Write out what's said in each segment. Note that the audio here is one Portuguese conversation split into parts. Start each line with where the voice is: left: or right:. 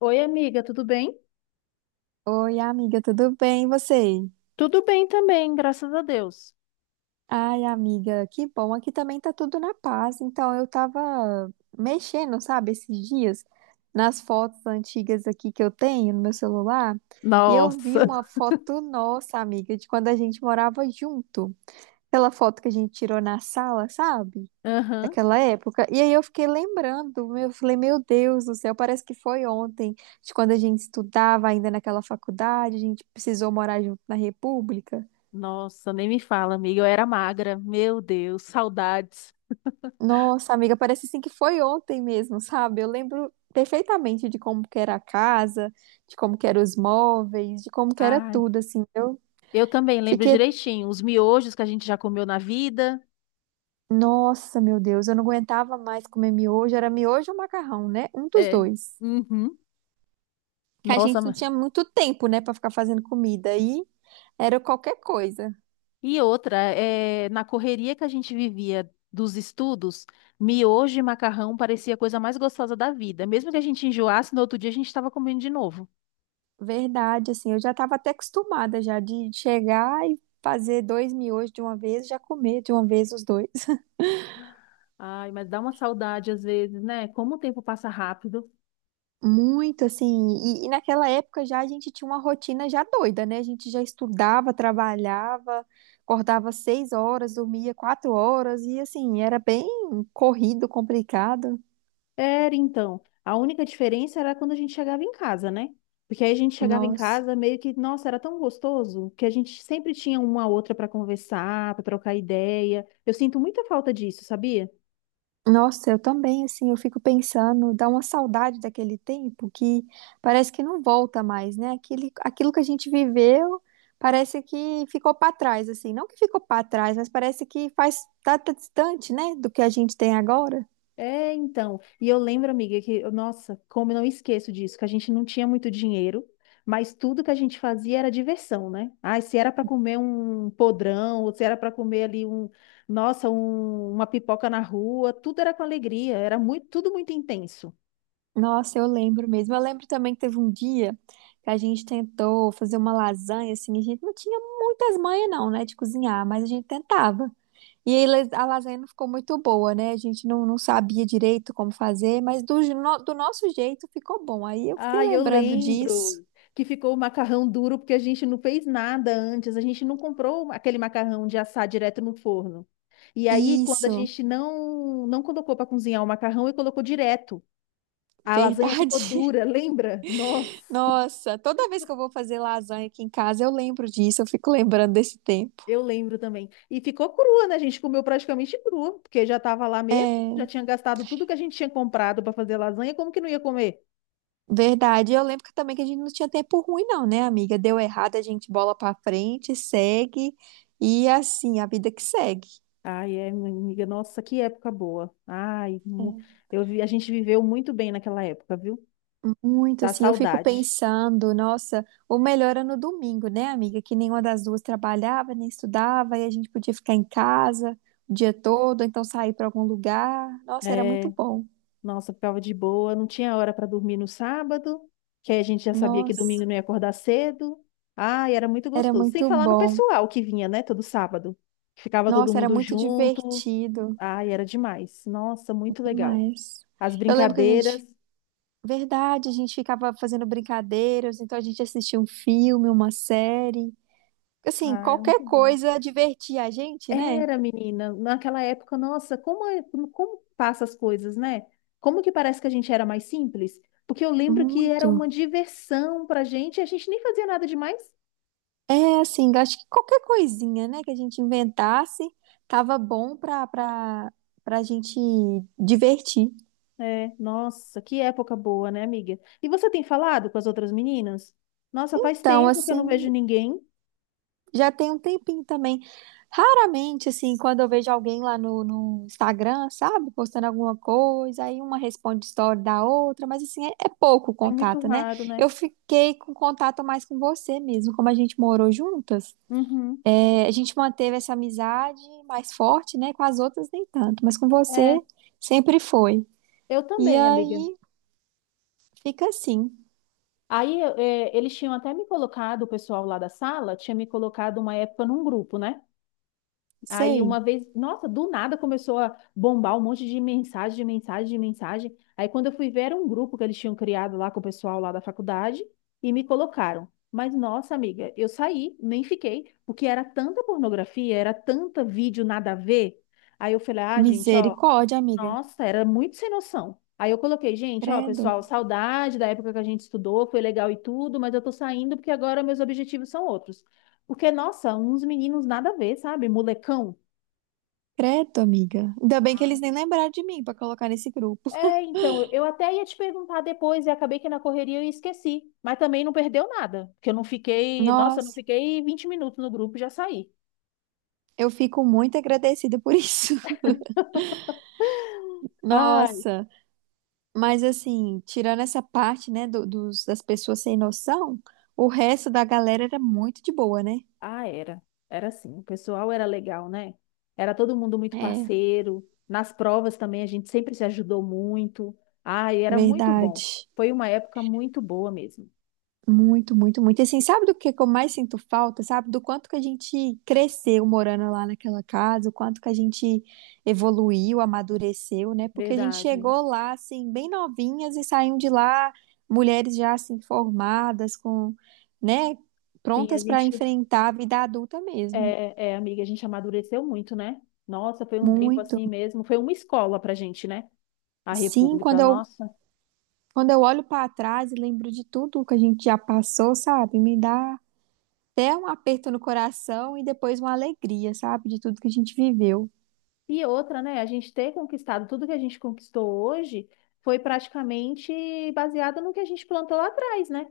left: Oi, amiga, tudo bem?
right: Oi, amiga, tudo bem? E você?
left: Tudo bem também, graças a Deus.
right: Ai, amiga, que bom. Aqui também tá tudo na paz. Então, eu tava mexendo, sabe, esses dias nas fotos antigas aqui que eu tenho no meu celular, e eu vi
left: Nossa.
right: uma foto nossa, amiga, de quando a gente morava junto. Aquela foto que a gente tirou na sala, sabe?
left: Aham.
right: Daquela época. E aí eu fiquei lembrando, eu falei, meu Deus do céu, parece que foi ontem, de quando a gente estudava ainda naquela faculdade, a gente precisou morar junto na República.
left: Nossa, nem me fala, amiga. Eu era magra. Meu Deus, saudades.
right: Nossa, amiga, parece assim que foi ontem mesmo, sabe? Eu lembro perfeitamente de como que era a casa, de como que eram os móveis, de como que era
left: Ai,
right: tudo, assim. Eu
left: eu também lembro
right: fiquei,
left: direitinho. Os miojos que a gente já comeu na vida.
right: nossa, meu Deus, eu não aguentava mais comer miojo, era miojo ou macarrão, né? Um dos
left: É.
right: dois.
left: Uhum.
right: Que a
left: Nossa,
right: gente não
left: ma-
right: tinha muito tempo, né, pra ficar fazendo comida aí, era qualquer coisa.
left: e outra, é, na correria que a gente vivia dos estudos, miojo e macarrão parecia a coisa mais gostosa da vida. Mesmo que a gente enjoasse, no outro dia a gente estava comendo de novo.
right: Verdade, assim, eu já tava até acostumada já de chegar e fazer dois miojos de uma vez, já comer de uma vez os dois.
left: Ai, mas dá uma saudade às vezes, né? Como o tempo passa rápido.
right: Muito assim, e naquela época já a gente tinha uma rotina já doida, né? A gente já estudava, trabalhava, acordava 6 horas, dormia 4 horas, e assim, era bem corrido, complicado.
left: Era então. A única diferença era quando a gente chegava em casa, né? Porque aí a gente chegava em
right: Nossa,
left: casa meio que, nossa, era tão gostoso que a gente sempre tinha uma a outra para conversar, para trocar ideia. Eu sinto muita falta disso, sabia?
right: nossa, eu também, assim, eu fico pensando, dá uma saudade daquele tempo que parece que não volta mais, né? Aquele, aquilo que a gente viveu parece que ficou para trás, assim, não que ficou para trás, mas parece que faz, tá, tá distante, né, do que a gente tem agora.
left: É, então. E eu lembro, amiga, que, nossa, como eu não esqueço disso, que a gente não tinha muito dinheiro, mas tudo que a gente fazia era diversão, né? Ai, se era para comer um podrão, ou se era para comer ali um, nossa, uma pipoca na rua, tudo era com alegria, era muito, tudo muito intenso.
right: Nossa, eu lembro mesmo. Eu lembro também que teve um dia que a gente tentou fazer uma lasanha, assim, a gente não tinha muitas manhas não, né, de cozinhar, mas a gente tentava. E aí a lasanha não ficou muito boa, né? A gente não sabia direito como fazer, mas do, je- no- do nosso jeito ficou bom. Aí eu fiquei
left: Ah, eu
right: lembrando disso.
left: lembro que ficou o macarrão duro porque a gente não fez nada antes, a gente não comprou aquele macarrão de assar direto no forno. E aí, quando a
right: Isso,
left: gente não colocou para cozinhar o macarrão e colocou direto. A lasanha ficou
right: verdade.
left: dura, lembra? Nossa,
right: Nossa, toda vez que eu vou fazer lasanha aqui em casa, eu lembro disso, eu fico lembrando desse tempo.
left: eu lembro também. E ficou crua, né? A gente comeu praticamente crua, porque já estava lá mesmo, já
right: É.
left: tinha gastado tudo que a gente tinha comprado para fazer lasanha, como que não ia comer?
right: Verdade. Eu lembro que também que a gente não tinha tempo ruim, não, né, amiga? Deu errado, a gente bola pra frente, segue. E assim, a vida que segue.
left: Ai, é, minha amiga, nossa, que época boa.
right: É.
left: Eu vi, a gente viveu muito bem naquela época, viu?
right: Muito
left: Dá
right: assim, eu fico
left: saudade.
right: pensando, nossa, o melhor era no domingo, né, amiga? Que nenhuma das duas trabalhava, nem estudava, e a gente podia ficar em casa o dia todo, ou então sair para algum lugar. Nossa, era
left: É.
right: muito bom.
left: Nossa, ficava de boa, não tinha hora para dormir no sábado, que aí a gente já sabia que domingo
right: Nossa,
left: não ia acordar cedo. Ai, era muito
right: era
left: gostoso. Sem
right: muito
left: falar no
right: bom.
left: pessoal que vinha, né, todo sábado, que ficava todo
right: Nossa, era
left: mundo
right: muito
left: junto.
right: divertido
left: Ai, era demais. Nossa, muito legal.
right: demais.
left: As
right: Eu lembro que a gente
left: brincadeiras,
right: verdade, a gente ficava fazendo brincadeiras, então a gente assistia um filme, uma série. Assim,
left: ah, era
right: qualquer
left: muito bom.
right: coisa divertia a gente, né?
left: Era, menina, naquela época, nossa, como passa as coisas, né? Como que parece que a gente era mais simples? Porque eu lembro que era uma
right: Muito.
left: diversão pra gente, e a gente nem fazia nada demais.
right: É assim, acho que qualquer coisinha, né, que a gente inventasse, tava bom pra gente divertir.
left: É, nossa, que época boa, né, amiga? E você tem falado com as outras meninas? Nossa, faz
right: Então,
left: tempo que eu não vejo
right: assim,
left: ninguém.
right: já tem um tempinho também. Raramente, assim, quando eu vejo alguém lá no Instagram, sabe, postando alguma coisa, aí uma responde story da outra, mas assim, é, é pouco o
left: É muito
right: contato, né?
left: raro, né?
right: Eu fiquei com contato mais com você mesmo, como a gente morou juntas,
left: Uhum.
right: é, a gente manteve essa amizade mais forte, né? Com as outras nem tanto, mas com você
left: É,
right: sempre foi.
left: eu
right: E
left: também, amiga.
right: aí fica assim,
left: Aí, é, eles tinham até me colocado, o pessoal lá da sala tinha me colocado uma época num grupo, né? Aí uma
right: sei,
left: vez, nossa, do nada começou a bombar um monte de mensagem, de mensagem, de mensagem. Aí quando eu fui ver, era um grupo que eles tinham criado lá com o pessoal lá da faculdade e me colocaram. Mas nossa, amiga, eu saí, nem fiquei, porque era tanta pornografia, era tanta vídeo nada a ver. Aí eu falei, ah, gente, ó,
right: misericórdia, amiga.
left: nossa, era muito sem noção. Aí eu coloquei, gente, ó,
right: Credo,
left: pessoal, saudade da época que a gente estudou, foi legal e tudo, mas eu tô saindo porque agora meus objetivos são outros. Porque, nossa, uns meninos nada a ver, sabe? Molecão.
right: credo, amiga. Ainda bem que
left: Ah,
right: eles nem lembraram de mim pra colocar nesse grupo.
left: é, então, eu até ia te perguntar depois e acabei que na correria eu esqueci. Mas também não perdeu nada, porque eu não fiquei, nossa, eu não
right: Nossa,
left: fiquei 20 minutos no grupo e já saí.
right: eu fico muito agradecida por isso.
left: Ai,
right: Nossa, mas assim, tirando essa parte, né, dos, das pessoas sem noção, o resto da galera era muito de boa, né?
left: ah, era. Era assim, o pessoal era legal, né? Era todo mundo muito
right: É,
left: parceiro. Nas provas também a gente sempre se ajudou muito. Ai, era muito bom.
right: verdade.
left: Foi uma época muito boa mesmo.
right: Muito, muito, muito. E assim, sabe do que eu mais sinto falta, sabe? Do quanto que a gente cresceu morando lá naquela casa, o quanto que a gente evoluiu, amadureceu, né? Porque a gente
left: Verdade.
right: chegou lá, assim, bem novinhas e saímos de lá, mulheres já, assim, formadas, com, né?
left: Sim, a
right: Prontas para
left: gente,
right: enfrentar a vida adulta mesmo.
left: é, é, amiga, a gente amadureceu muito, né? Nossa, foi um tempo
right: Muito.
left: assim mesmo. Foi uma escola pra gente, né? A
right: Sim,
left: República, nossa.
right: quando eu olho para trás e lembro de tudo que a gente já passou, sabe? Me dá até um aperto no coração e depois uma alegria, sabe? De tudo que a gente viveu.
left: E outra, né? A gente ter conquistado tudo que a gente conquistou hoje foi praticamente baseado no que a gente plantou lá atrás, né?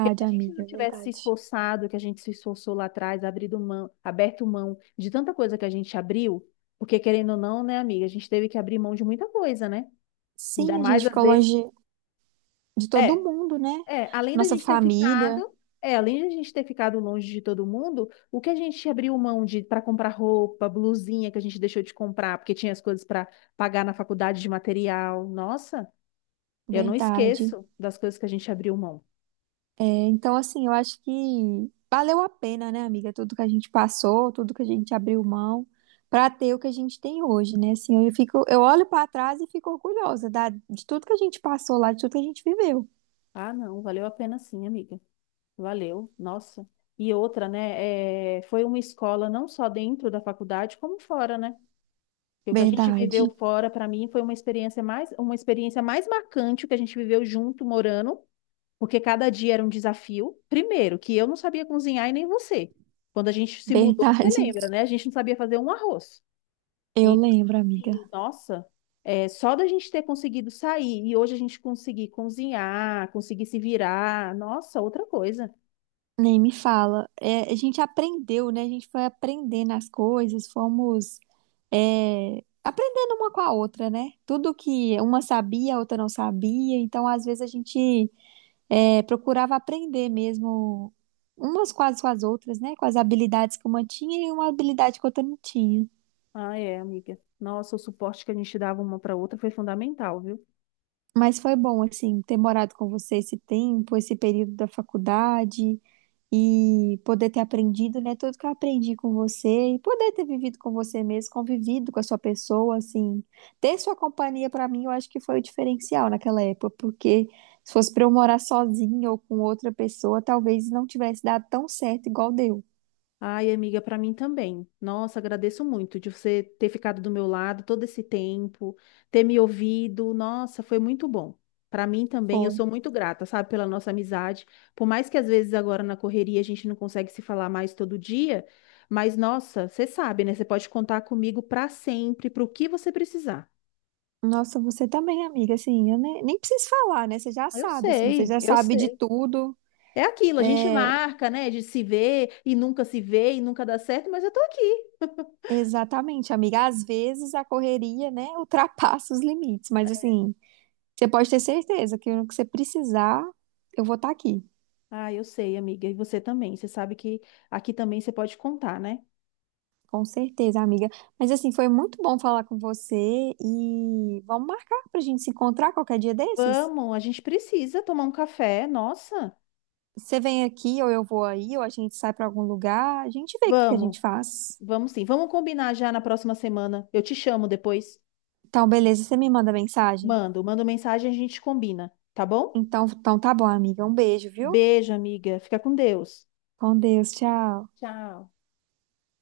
left: Porque se a gente não
right: amiga,
left: tivesse se
right: verdade.
left: esforçado, que a gente se esforçou lá atrás, abrido mão, aberto mão de tanta coisa que a gente abriu, porque querendo ou não, né, amiga, a gente teve que abrir mão de muita coisa, né? Ainda
right: Sim, a gente
left: mais às
right: ficou
left: vezes.
right: longe de
left: É.
right: todo mundo, né?
left: É, além da
right: Nossa
left: gente ter ficado,
right: família,
left: é, além da gente ter ficado longe de todo mundo, o que a gente abriu mão de para comprar roupa, blusinha que a gente deixou de comprar, porque tinha as coisas para pagar na faculdade de material. Nossa, eu não
right: verdade.
left: esqueço das coisas que a gente abriu mão.
right: É, então, assim, eu acho que valeu a pena, né, amiga? Tudo que a gente passou, tudo que a gente abriu mão para ter o que a gente tem hoje, né? Assim, eu fico, eu olho para trás e fico orgulhosa de tudo que a gente passou lá, de tudo que a gente viveu.
left: Ah, não, valeu a pena sim, amiga. Valeu, nossa. E outra, né? É, foi uma escola não só dentro da faculdade, como fora, né? Porque o que a gente viveu
right: Verdade,
left: fora, para mim, foi uma experiência mais marcante o que a gente viveu junto, morando. Porque cada dia era um desafio. Primeiro, que eu não sabia cozinhar e nem você. Quando a gente se mudou, você
right: verdade.
left: lembra, né? A gente não sabia fazer um arroz.
right: Eu
left: E,
right: lembro, amiga.
left: assim, nossa, é, só da gente ter conseguido sair e hoje a gente conseguir cozinhar, conseguir se virar, nossa, outra coisa.
right: Nem me fala. É, a gente aprendeu, né? A gente foi aprendendo as coisas, fomos é, aprendendo uma com a outra, né? Tudo que uma sabia, a outra não sabia. Então, às vezes, a gente é, procurava aprender mesmo umas quase com as outras, né? Com as habilidades que uma tinha e uma habilidade que a outra não tinha.
left: Ah, é, amiga. Nossa, o suporte que a gente dava uma para outra foi fundamental, viu?
right: Mas foi bom, assim, ter morado com você esse tempo, esse período da faculdade. E poder ter aprendido, né, tudo que eu aprendi com você e poder ter vivido com você mesmo, convivido com a sua pessoa, assim, ter sua companhia pra mim, eu acho que foi o diferencial naquela época, porque se fosse pra eu morar sozinha ou com outra pessoa, talvez não tivesse dado tão certo igual deu.
left: Ai, amiga, para mim também. Nossa, agradeço muito de você ter ficado do meu lado todo esse tempo, ter me ouvido. Nossa, foi muito bom. Para mim também, eu
right: Foi.
left: sou muito grata, sabe, pela nossa amizade. Por mais que às vezes agora na correria a gente não consegue se falar mais todo dia, mas nossa, você sabe, né? Você pode contar comigo para sempre, para o que você precisar.
right: Nossa, você também, amiga, assim, eu nem preciso falar, né? Você já
left: Eu
right: sabe, assim, você
left: sei,
right: já
left: eu
right: sabe de
left: sei.
right: tudo.
left: É aquilo, a gente marca, né, de se ver e nunca se vê e nunca dá certo, mas eu tô aqui.
right: Exatamente, amiga. Às vezes a correria, né, ultrapassa os limites, mas assim, você pode ter certeza que no que você precisar, eu vou estar aqui.
left: Ah, eu sei, amiga. E você também. Você sabe que aqui também você pode contar, né?
right: Com certeza, amiga. Mas assim, foi muito bom falar com você e vamos marcar pra gente se encontrar qualquer dia desses?
left: Vamos, a gente precisa tomar um café. Nossa,
right: Você vem aqui ou eu vou aí, ou a gente sai pra algum lugar, a gente vê o que que a
left: vamos,
right: gente faz.
left: vamos sim. Vamos combinar já na próxima semana. Eu te chamo depois.
right: Então, beleza, você me manda mensagem?
left: Mando, mando mensagem, a gente combina, tá bom?
right: Então, então tá bom, amiga. Um beijo, viu?
left: Beijo, amiga. Fica com Deus.
right: Com Deus, tchau.
left: Tchau.